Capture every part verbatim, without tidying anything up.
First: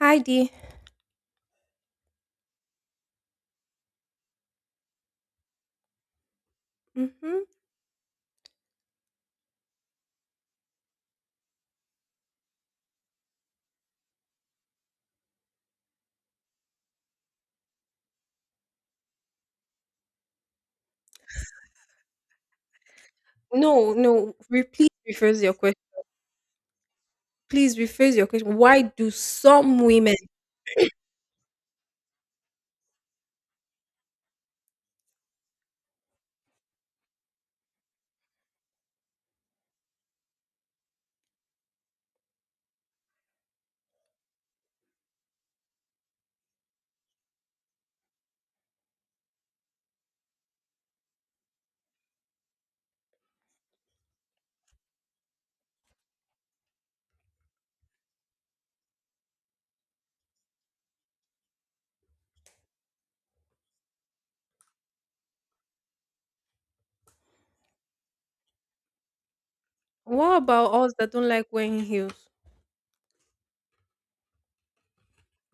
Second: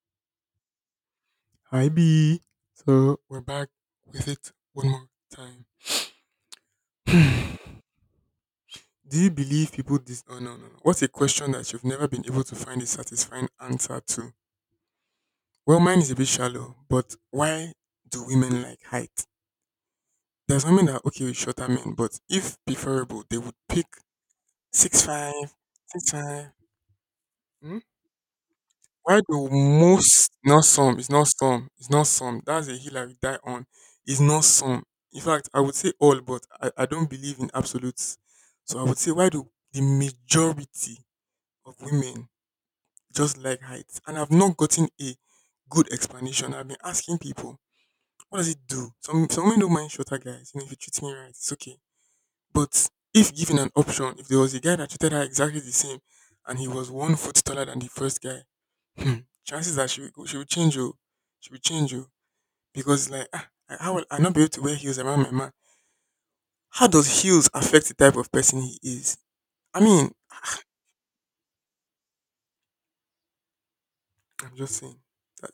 Hi dear. Hi B. So we're back with it one more time. Mhm. Do you believe people dis oh no no no. What's a question that you've never been able to find a satisfying answer to? Well mine is a bit shallow, but why do women like height? There's women that are okay with shorter men, but if preferable, they would pick No, no. Re Please six rephrase five, your question. six five. Please Hmm? rephrase your question. Why do Why do some women... most, not some, it's not some, it's not some. That's a hill I will die on. It's not some. In fact, I would say all, but I, I don't believe in absolutes. So I would say why do the majority of women just like heights? And I've not gotten a good explanation. I've been asking people, what does it do? Some some women don't mind shorter guys, you know, if you treat me right, it's okay. But if given an option, if there was a guy that treated her exactly the same and he was one foot taller than the first guy, hmm, chances are she will, go- she will change you. She will change you because like ah, I, how will I not be able to wear heels around my man? How does heels affect the type of person he is? I mean, What about us that don't like wearing heels? I'm just saying. That,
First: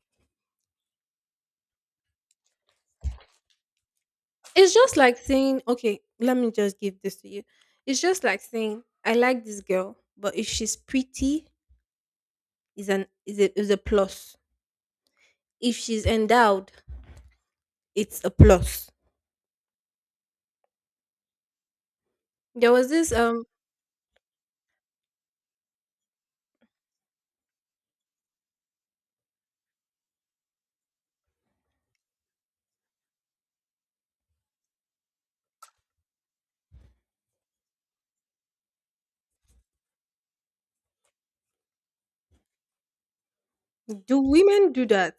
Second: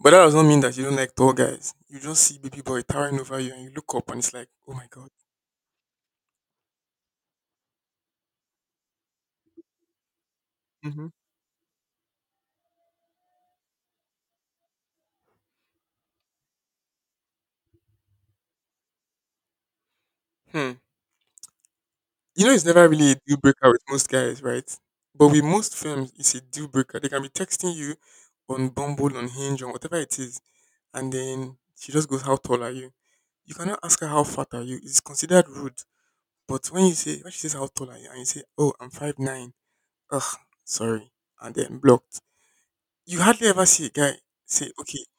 but that does not mean that you don't like tall guys. You just see baby boy towering over you and you look up and it's like, oh It's my just god. like saying, okay, let me just give this to you. It's just like saying, I like this girl, but if she's Hmm. pretty, is an is a, is a plus. If she's endowed, it's a plus. Hmm. You know, it's There never was really this a deal um. breaker with most guys, right? But with most films, it's a deal breaker. They can be texting you on Bumble, on Hinge, on whatever it is and then she just goes, "How tall are you?" You cannot ask her how fat are you. It's considered rude. But when you say when she says how tall are you and you say, "Oh, I'm five nine," ugh, sorry, and then blocked. You hardly ever see a guy Do say, women do "Okay, that?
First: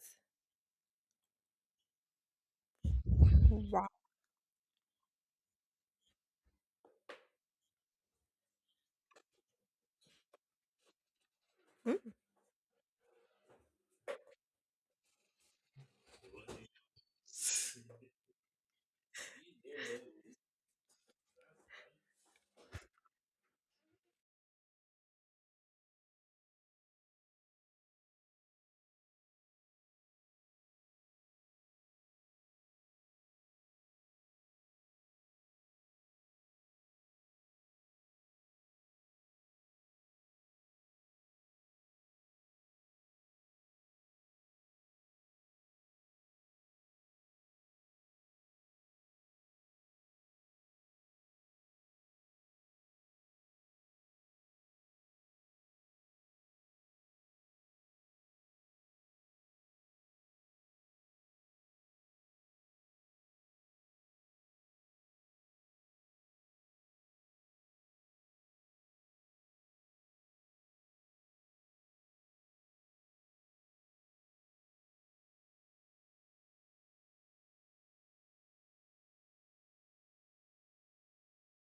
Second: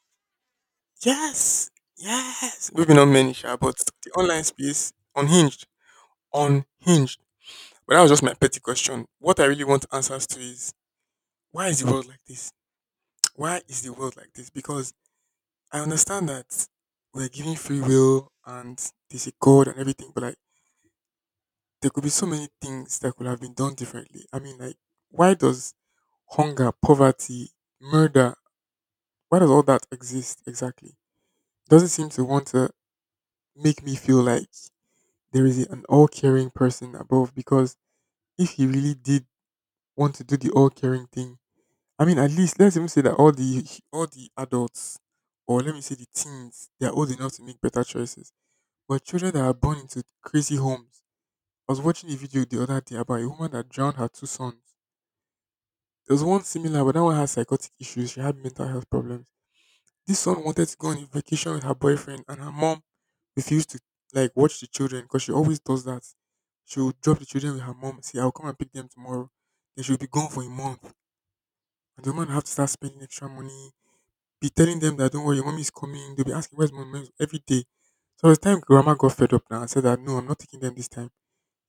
yes, yes." Maybe not many, sure, but Wow. the online space unhinged, unhinged. But that was just my petty question. What I really want answers to is why is the Hmm? world like this? Why is the world like this? Because I understand that we're giving free will and there's a God and everything, but like there could be so many things that could have been done differently. I mean, like why does hunger, poverty, murder, why does all that exist exactly? Does not seem to want to make me feel like there is an all-caring person above? Because if he really did want to do the all-caring thing, I mean, at least let's even say that all the all the adults, or let me say the teens, they are old enough to make better choices. But children that are born into crazy homes. I was watching a video the other day about a woman that drowned her two sons. There was one similar, but that one had psychotic issues. She had mental health problems. This son wanted to go on a vacation with her boyfriend, and her mom refused to like watch the children because she always does that. She will drop the children with her mom, say, I'll come and pick them tomorrow. Then she'll be gone for a month. And the woman have to start spending extra money, be telling them that don't worry, your mommy is coming. They'll be asking, "Where's my mom?" every day. So by the time grandma got fed up now and said that no, I'm not taking them this time.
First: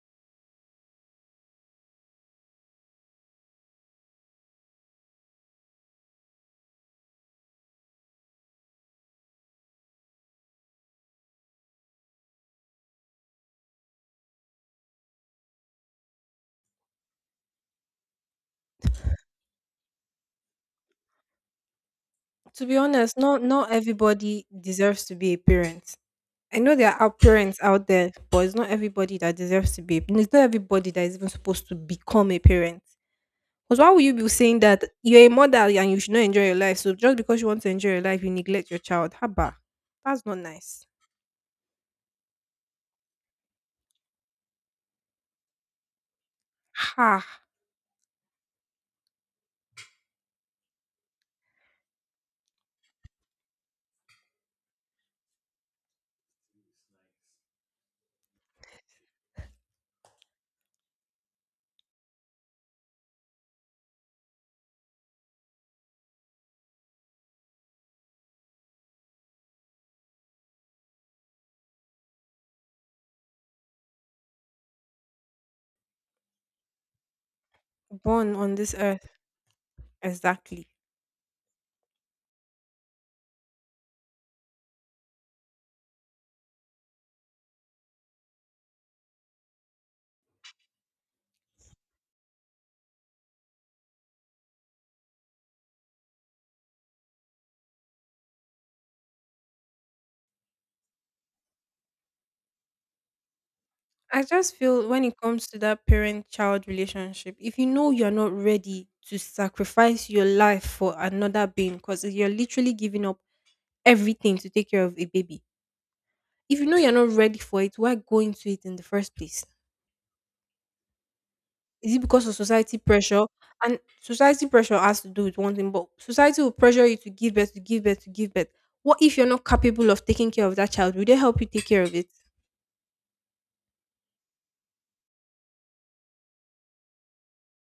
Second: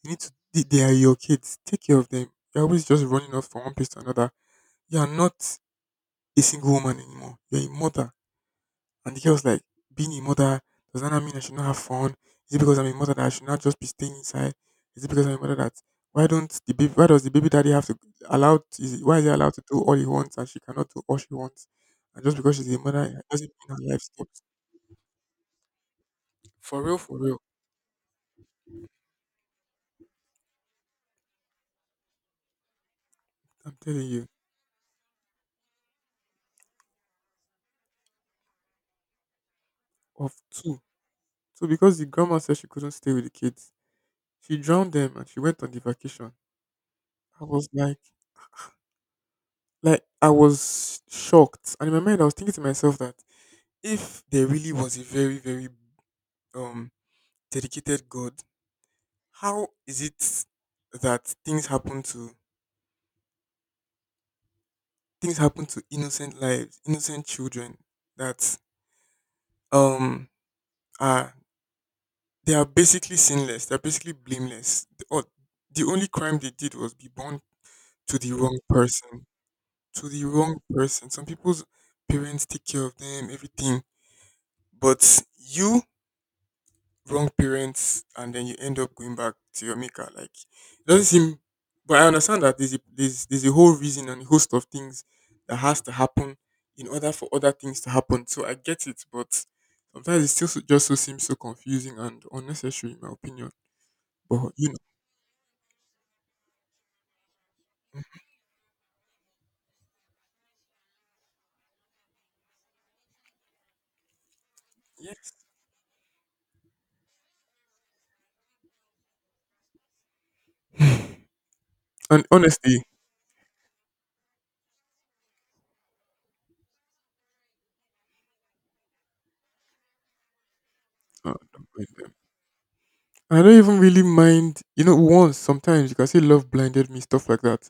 You need to they they are your kids. Take care of them. You're always just running off from one place to another. You are not a single woman anymore. You're a mother. And the girl's like, being a mother, does that not mean I should not have fun? Is it because I'm a mother that I should not just be staying inside? Is it because I'm a mother that why don't the baby why does the baby daddy have to allow is it, why is he allowed to do all he wants and she cannot do all she wants? And just because To she's be a mother, honest, it not doesn't not mean her life stops. everybody deserves to be a parent. I know For there real, are for real. parents out there, but it's not everybody that deserves to be. It's not everybody that is even supposed to become a parent. I'm Because why would telling you you. be saying that you're a mother and you should not enjoy your life? So just because you want to enjoy your life, you neglect your child. Haba, that's Of not two. nice. So because the grandma said she couldn't stay with the kids, she drowned them and she went on the vacation. Ha, I was like, like I was shocked. And in my mind, I was thinking to myself that if there really was a very, very um dedicated God, how is it that things happen to things happen to innocent lives, innocent children that um are they are basically sinless, they're basically blameless. The, or, the only crime they did was be born to the born on wrong this earth, person. to the wrong exactly. person. Some people's parents take care of them, everything, but you wrong parents, and then you end up going back to your maker. Like it doesn't seem, but I understand that there's a, there's there's a whole reason and a host of things that has to happen in order for other things to happen. So I get it, but sometimes it still so, just so seems so confusing and unnecessary, in my opinion. I But just you know, feel when it comes to that parent-child relationship, if you know you're not ready to sacrifice your life for another being, because you're literally giving up everything to take care of a yes, baby. If you know you're not ready for it, why go into it in the first place? Is it and because of society honestly. pressure? And society pressure has to do with one thing, but society will pressure you to give birth, to give birth, to give birth. What if you're not capable of taking care of that child? Will they uh, help you take care of it? I don't even really mind. You know, once sometimes you can say love blinded me, stuff like that.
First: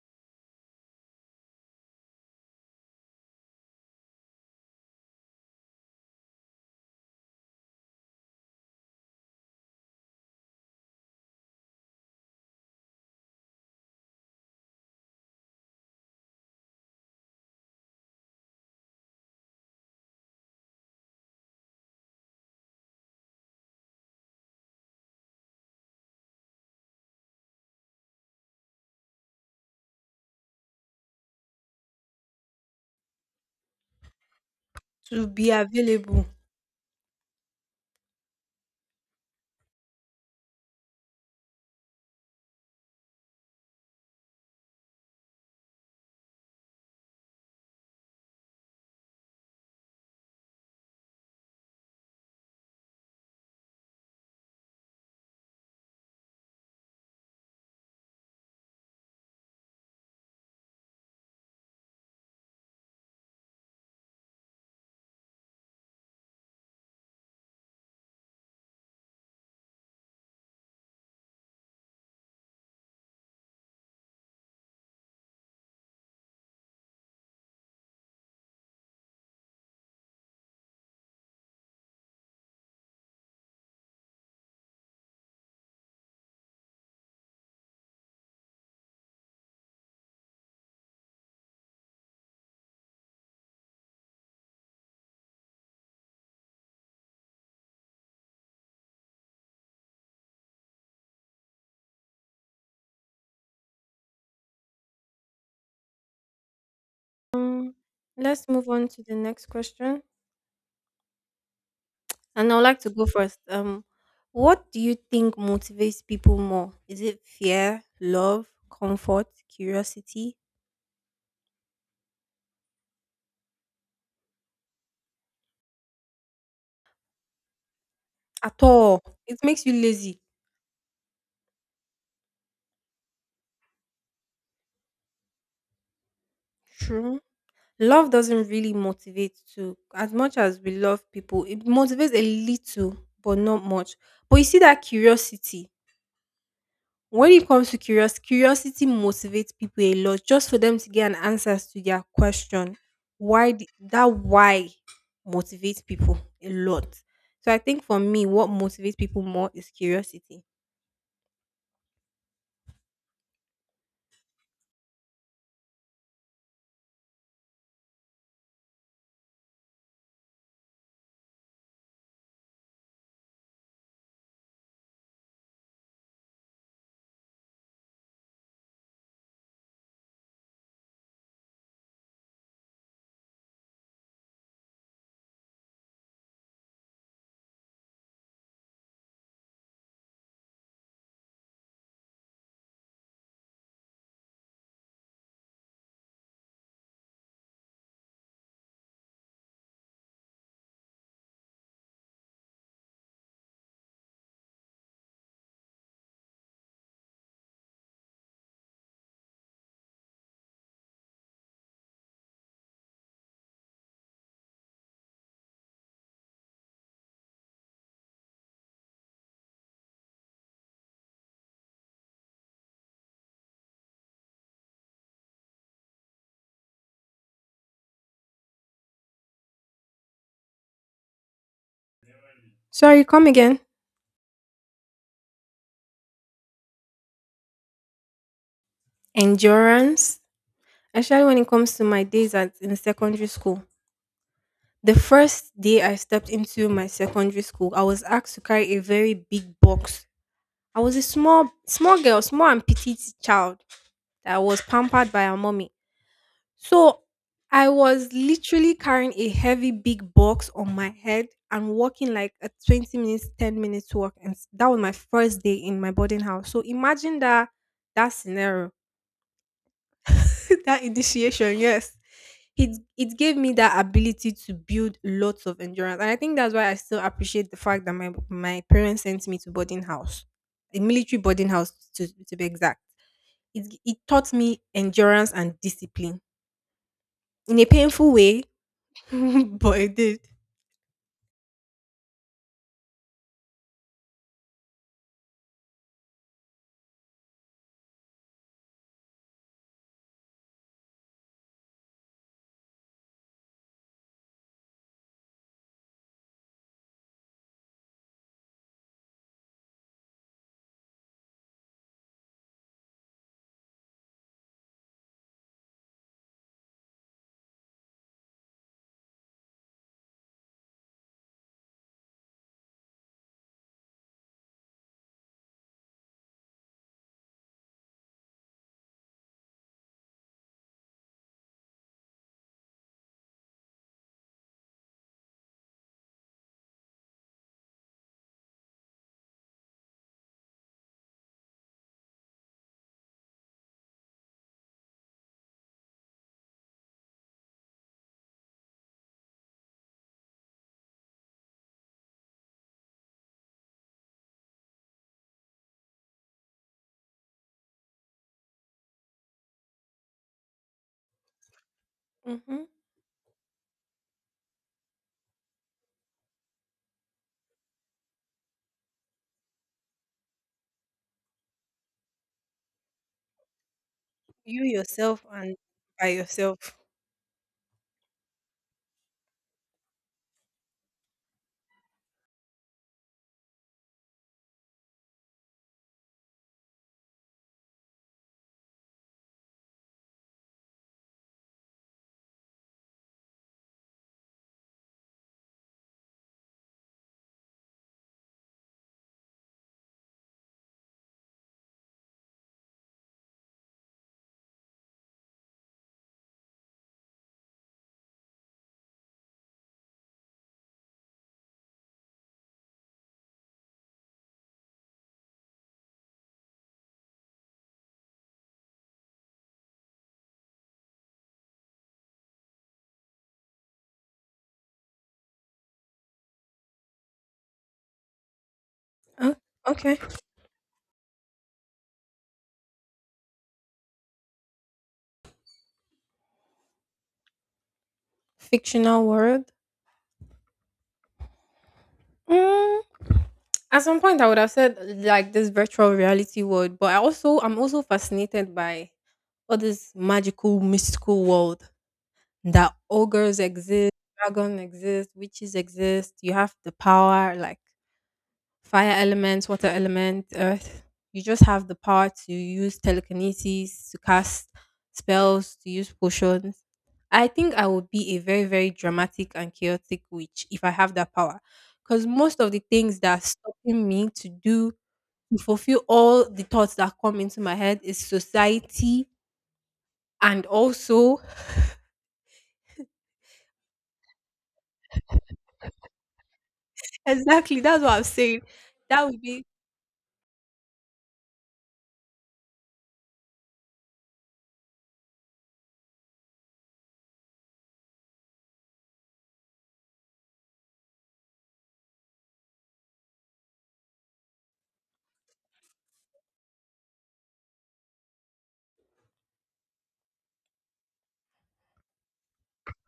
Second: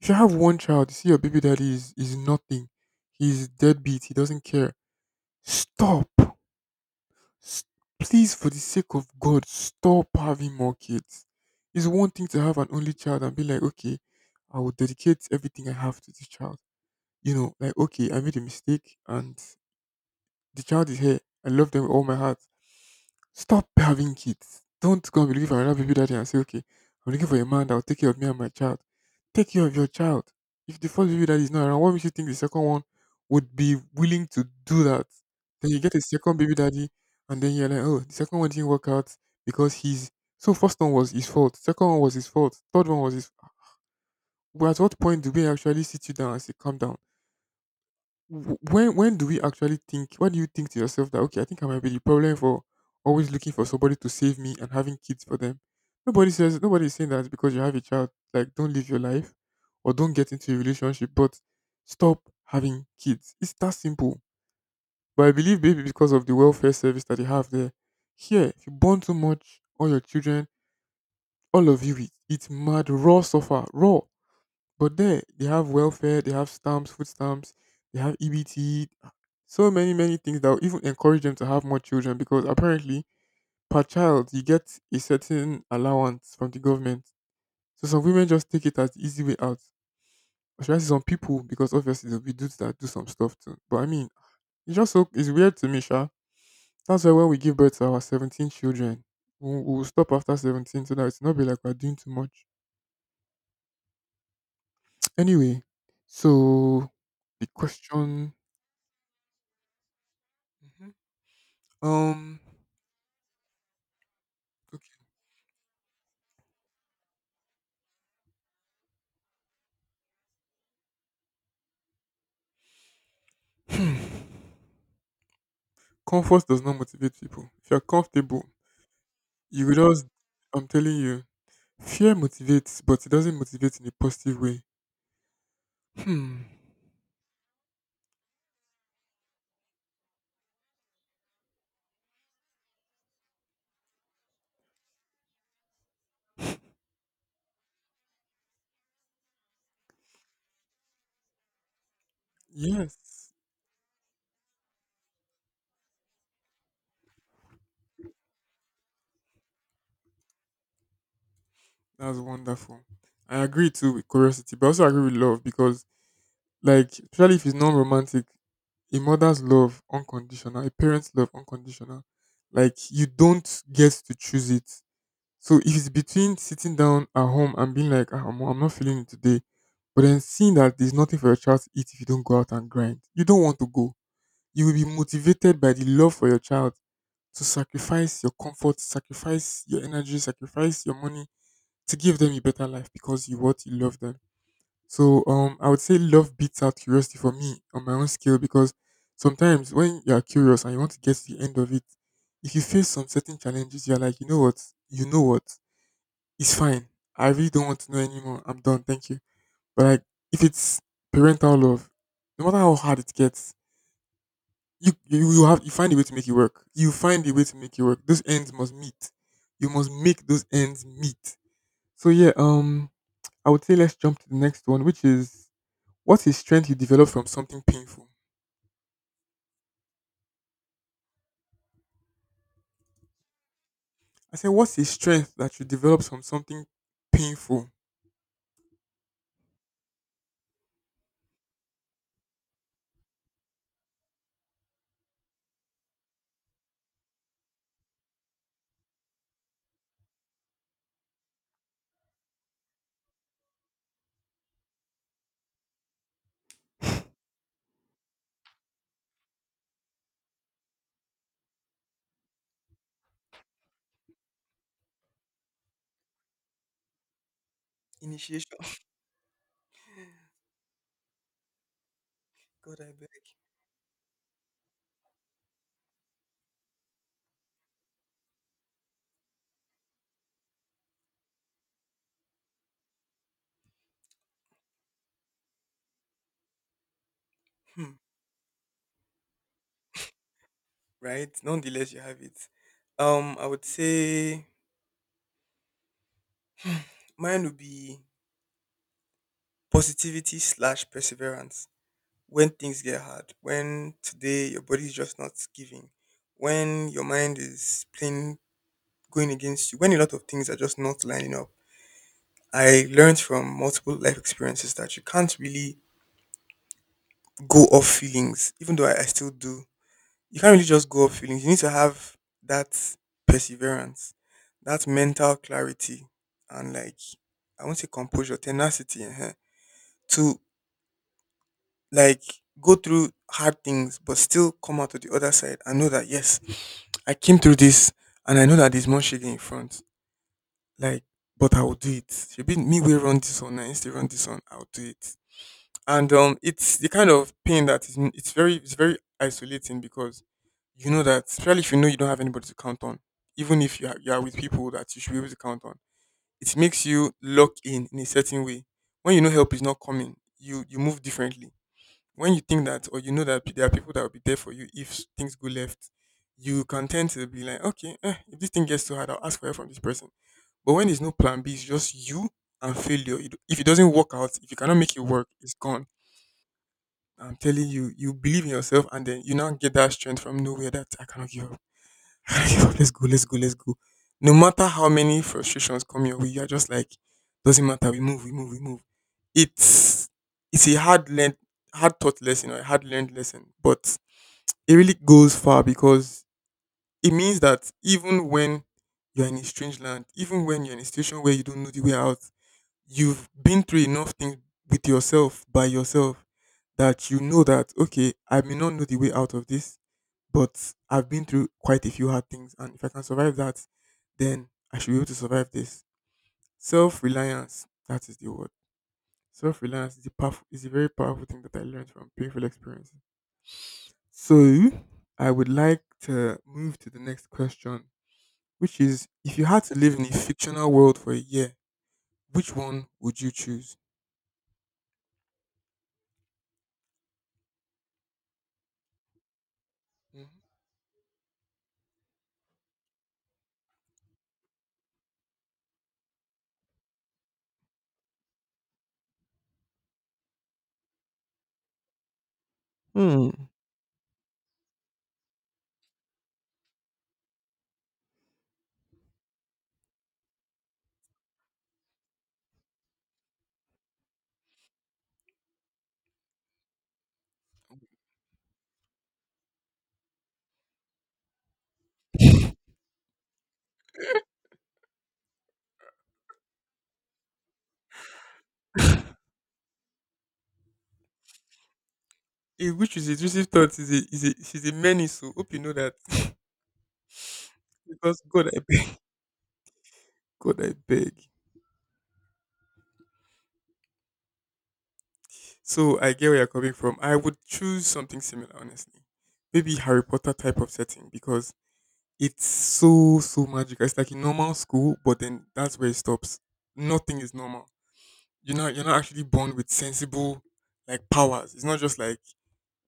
If you have one child, you see your baby daddy is is nothing. He's deadbeat. He doesn't care. Stop. S- Please, for the sake of God, stop having more kids. It's one thing to have an only child and be like, okay, I will dedicate everything I have to this child. You know, like okay, I made a mistake and the child is here. I love them with all my heart. Stop having kids. Don't go and be looking for another baby daddy and say, okay, I'm looking for a man that will take care of me and my child. Take care of your child. If the first baby daddy is not around, what makes you think the second one would be willing to do that? To be Then you get a available. second baby daddy, and then you're like, oh, the second one didn't work out because he's. So, first one was his fault. Second one was his fault. Third one was his. But at what point do we actually sit you down and say, calm down? W- when when do we actually think when do you think to yourself that okay I think I might be the problem for always looking for somebody to save me and having kids for them. Nobody says nobody is saying that because you have a child like don't live your life or don't get into a relationship, but stop having kids, it's that simple. But I believe maybe because of the welfare service that they have there, here if you born too much all your children, all of you, it it's mad raw suffer raw. But there, they have welfare, they have stamps, food stamps, they have E B T, so many, many things that will even encourage them to have more children because apparently, per child, you get a certain allowance from the government. So some women just take it as the easy way out. Or should I say some people, because obviously there'll be dudes that do some stuff too. But I mean, it's just so, it's weird to me, Sha. That's why when we give birth to our seventeen children, we'll, we'll stop after seventeen so that it's not be like we're doing too much. Anyway, so the Um, question. let's move on to the next question. Um, And I'd like to go first. Um, what do okay. you think motivates people more? Is it fear, love, comfort, curiosity? Hmm. Comfort does not motivate people. If you're comfortable, At all. It makes you you will just, lazy. I'm telling you, fear motivates, but it doesn't motivate in a positive way. Hmm. True. Love doesn't really motivate to as much as we love people. It motivates a little, but not much. But you see that curiosity. When it comes to curious, curiosity motivates people a lot just for them to get an answer to their question. Yes, Why the, that why motivates people a lot. So I think for me, what motivates people more is curiosity. that's wonderful. I agree too with curiosity, but I also agree with love because, like, especially if it's non-romantic, a mother's love unconditional, a parent's love unconditional. Like, you don't get to choose it. So if it's between sitting down at home and being like, "Ah, I'm, I'm not feeling it today," but then seeing that there's nothing for your child to eat if you don't go out and grind, you don't want to go. You will be motivated by the love for your child to sacrifice your comfort, sacrifice your energy, sacrifice your money to give them a better life because you what you love them. So um, I would say love beats out curiosity for me on my own scale because sometimes when you are curious and you want to get to the end of it, if you face some certain challenges, you're like, you know what, you know what, it's fine. I really don't want to know anymore. I'm done. Thank you. But like, if it's parental love, no matter how hard it gets, you you, you have you find a way to make it work. You find a way to make it work. Those ends must meet. You must make those ends meet. So yeah, um, I would say let's jump to the next one, which is what's a strength you develop from something painful. Sorry, come again. I said, what's a strength that you develop from something painful? Endurance. Especially when it comes to my days at in secondary school. The first day I stepped into my secondary school, I was asked to carry a very big box. I was a small, small girl, small and petite child that was pampered by her mommy. So I was literally carrying a heavy big box on my head and walking like a twenty minutes, ten minutes walk. And s- that was my first day in my boarding house. So imagine that that Initiation. scenario that initiation, yes. It God, I it beg. gave me that ability to build lots of endurance. And I think that's why I still appreciate the fact that my my parents sent me to boarding house. A military boarding house to, to be exact. It it taught me endurance and discipline in a Hmm. painful way, but it did. Right. Nonetheless, you have it. Um, I would say mine would be positivity slash perseverance. When things get hard, when today your body is just not giving, when your mind is playing going against you, when a lot of things are just not lining up. I learned from multiple life experiences that you can't really go off feelings, even though I, I still do. You can't really just go off feelings. You need to have that perseverance, that mental clarity, and like I won't say composure, tenacity, uh to like go through hard things but still come out to the other side and know that yes, I came through this and I know that there's more shady in front. Like, but I will do it. Should be me will run this one, I instead run this one, I'll do it. And um it's the kind of pain that is it's very it's very isolating because you know that, especially if you know you don't have anybody to count on, even if you are, you are with people that you should be able to count on, it makes you lock in in a certain way. When you know help is not coming, you you move differently when you think Hmm. that or you know that there are people that will be there for you if s- things go left, you can tend to be like, okay, eh, if this thing gets too hard, I'll ask for help from this person. But when there's no plan B, it's just you and failure. You If it doesn't work out, if you You cannot make it yourself work, it's and gone. by yourself. I'm telling you, you believe in yourself, and then you now get that strength from nowhere that I cannot give up. Let's go, let's go, let's go. No matter how many frustrations come your way, you're just like, doesn't matter, we move, we move, we move. It's it's a hard learned hard taught lesson or a hard learned lesson. But it really goes far because it means that even when you're in a strange land, even when you're in a situation where you don't know the way out, you've been through enough things with yourself, by yourself, that you know that, okay, I may not know the way out of this but I've been through quite a few hard things, and if I can survive that, then I should be able to survive this. Self reliance, that is the word. Self reliance is a powerful, is a very powerful thing that I learned from painful experiences. So I would like to move to the next question, which is: Oh, if you had to live okay. in a fictional world for a year, which one would you choose? Fictional world. Mhm. Mm, at some point, I would have said like this virtual reality world, but I also I'm also fascinated by all this magical, mystical world that Hmm. ogres exist, dragon exist, witches exist. You have the power, like fire element, water element, earth. You just have the parts. You use telekinesis to cast spells, to use potions. I think I would be a very, very dramatic and chaotic witch if I have that power. Because most of the things that are stopping me to do, to fulfill all the thoughts that come into my head is society and also, Eh, which is, intrusive thoughts is a is a is a menace. So hope you know that, exactly, that's what I'm because saying. God I beg, That would be God I beg. So I get where you're coming from. I would choose something similar, honestly. Maybe Harry Potter type of setting because it's so so magical. It's like a normal school, but then that's where it stops. Nothing is normal. You're not you're not actually born with sensible like powers. It's not just like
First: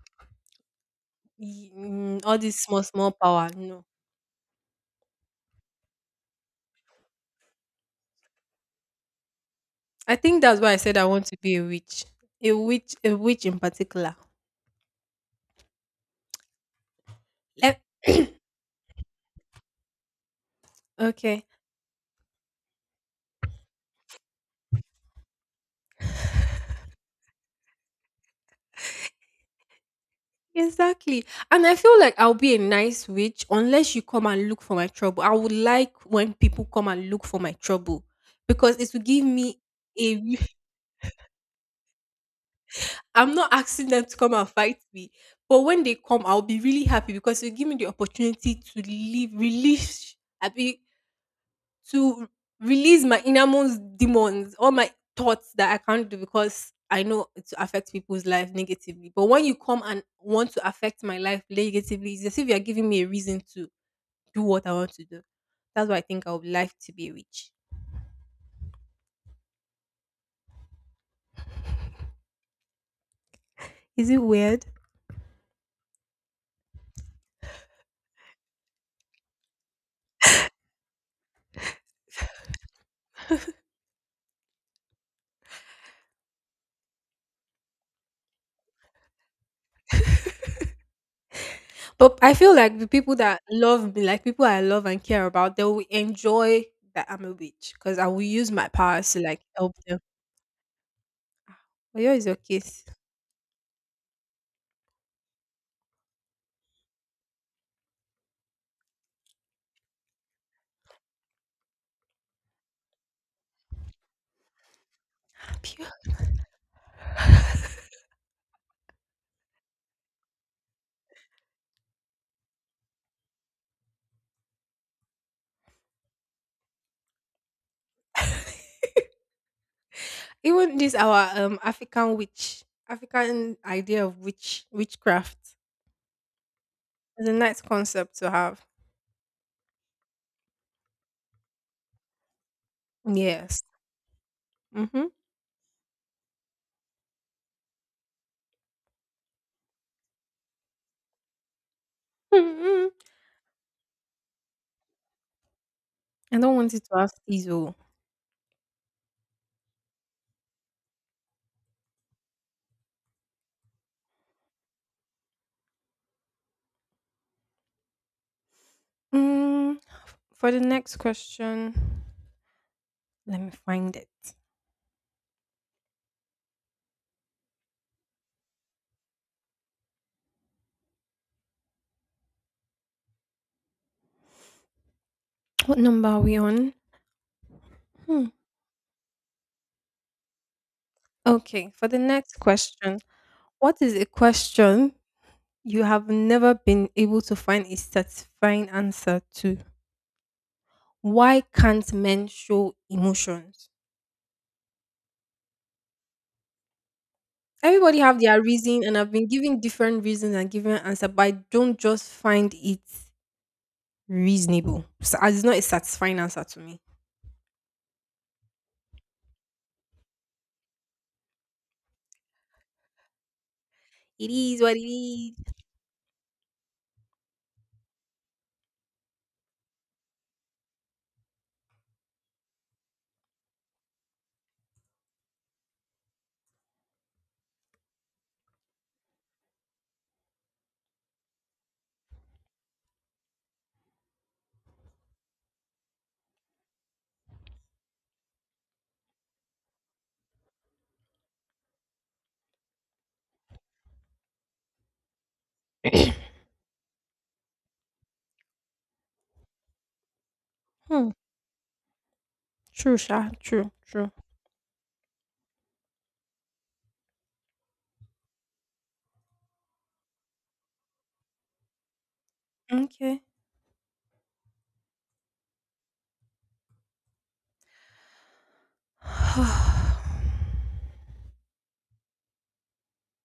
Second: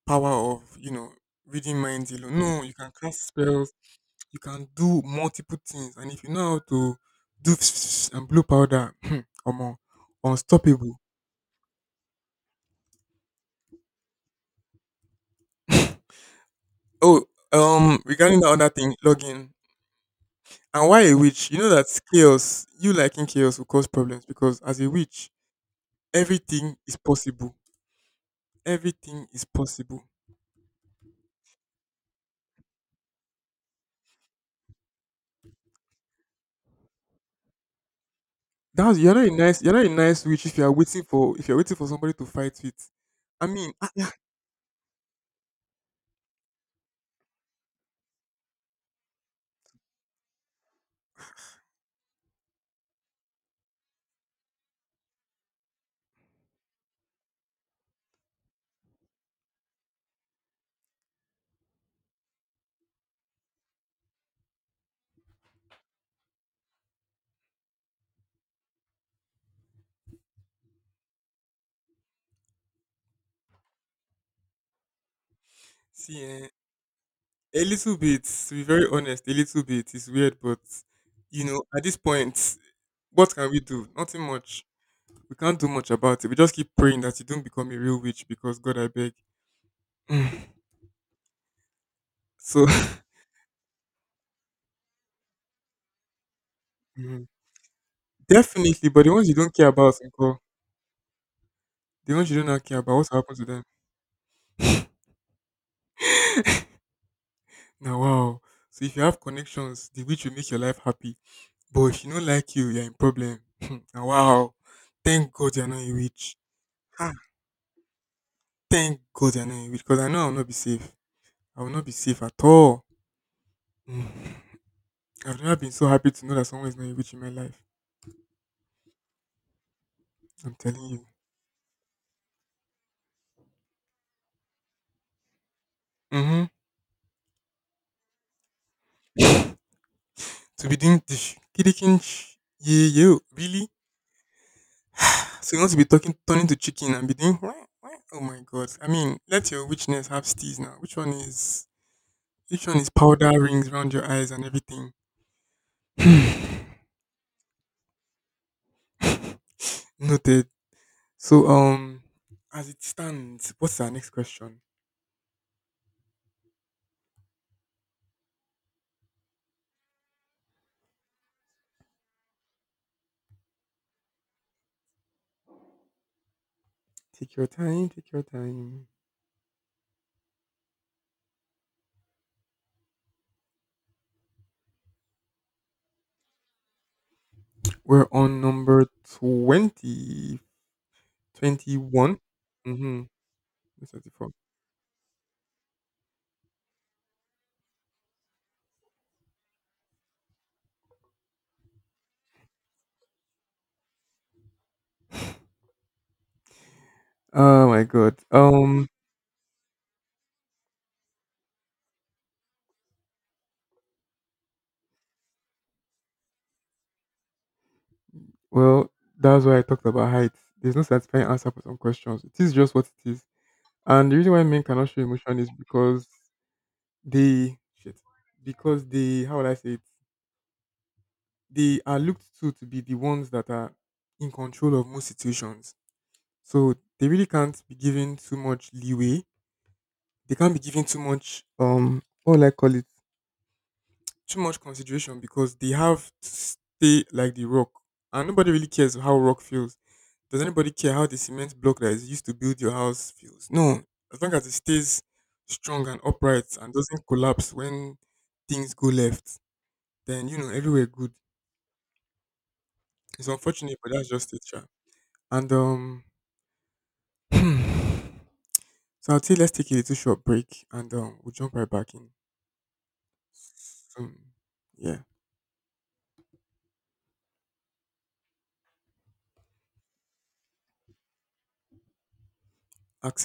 power of you know reading minds mm, alone. all this No, you small, can small cast power. spells. No. You can do multiple things, and if you know how to do and blue powder, or more, I think that's why I said unstoppable. I want to be a witch. A witch, a witch in particular. Oh, Let, um, regarding the other thing, login. And why a okay. witch? You know that chaos, you liking chaos will cause problems because as a witch, everything is possible. Everything is possible. Exactly. And I feel like I'll be a nice witch unless you come and look for my trouble. I would like when people come and look for my trouble because it That's, will you're give not a me nice you're not a nice a. witch if you are waiting for, if you're waiting for somebody to fight with. I'm I not mean, ah, asking them eh, to come and fight me, but when they come, I'll be really happy because it will give me the opportunity to leave, release. To release my innermost demons, all my thoughts that I can't do because I know it affects people's life negatively. But when you come and want to affect my life negatively, it's as if you're giving me a reason to do what I want to do. That's why I think I would like to be rich. Is it weird? see, eh, a little bit. To be very honest, a little bit is weird, but you know, at this point, what can we do? Nothing much. We can't do much about it. We just keep praying that you don't become a real witch because God, I beg. Mm. But I feel So. like the people that love me, like people I love and care about, they will enjoy that I'm Mhm. a witch because I will use my Definitely, but the powers to ones you like don't care help about, them. But the yours is ones your you do not care case. about, what happens to them? Now, wow. So if you have connections, the which will make your life happy. But if you don't like you, you're in problem. Now, wow. Thank God you're not a witch. Ah, thank God you're not a witch. Because I know I'll not be safe. I will not be safe at all. Mm. I've never been so happy to know that someone is not a witch in my life. I'm Even telling this you. our um African witch, African idea of witch witchcraft Mm-hmm. is a nice concept to have. To be doing this. Kidikinch. Yeah, yo. Yes. Really? Mm-hmm. So you want to be talking, turning to chicken and be doing wah, wah. Oh my god! I mean, let your witchness have steez now. Which one is which one mm. is powder rings around your eyes and everything? I don't want it to have these. Oh. Noted. So um, as it stands, what's our next question? Mm, for the next question, let me find it. Take your time. Take your time. What number are we on? We're Hmm. on number twenty, Okay, for the twenty-one. next question, Mm-hmm. what is a Thirty-four. question you have never been able to find a satisfying answer to? Why can't men show emotions? Oh my Everybody god. have their reason Um. and I've been giving different reasons and giving an answer but I don't just find it reasonable so it's not a satisfying answer to me. Well, that's why I talked about height. There's no satisfying answer for some questions. It is just what it is. And the It reason why is men what it cannot show is. emotion is because they shit, because they, how would I say it? They are looked to to be the ones that are in control of most situations. So they really can't be given too much leeway. They can't be given too much, um, what will I call it? Too much consideration because they have to stay like the rock. And nobody really cares how rock feels. Does anybody care how the cement block that is used to build your house feels? No. As long as it stays strong and upright and doesn't collapse when things go left, then you know everywhere Hmm. good. True It's sha, true unfortunate, but that's true. just it, sha. And um, so I'll say let's take a little short break and um, we'll jump right back in. Okay. Um, yeah, access.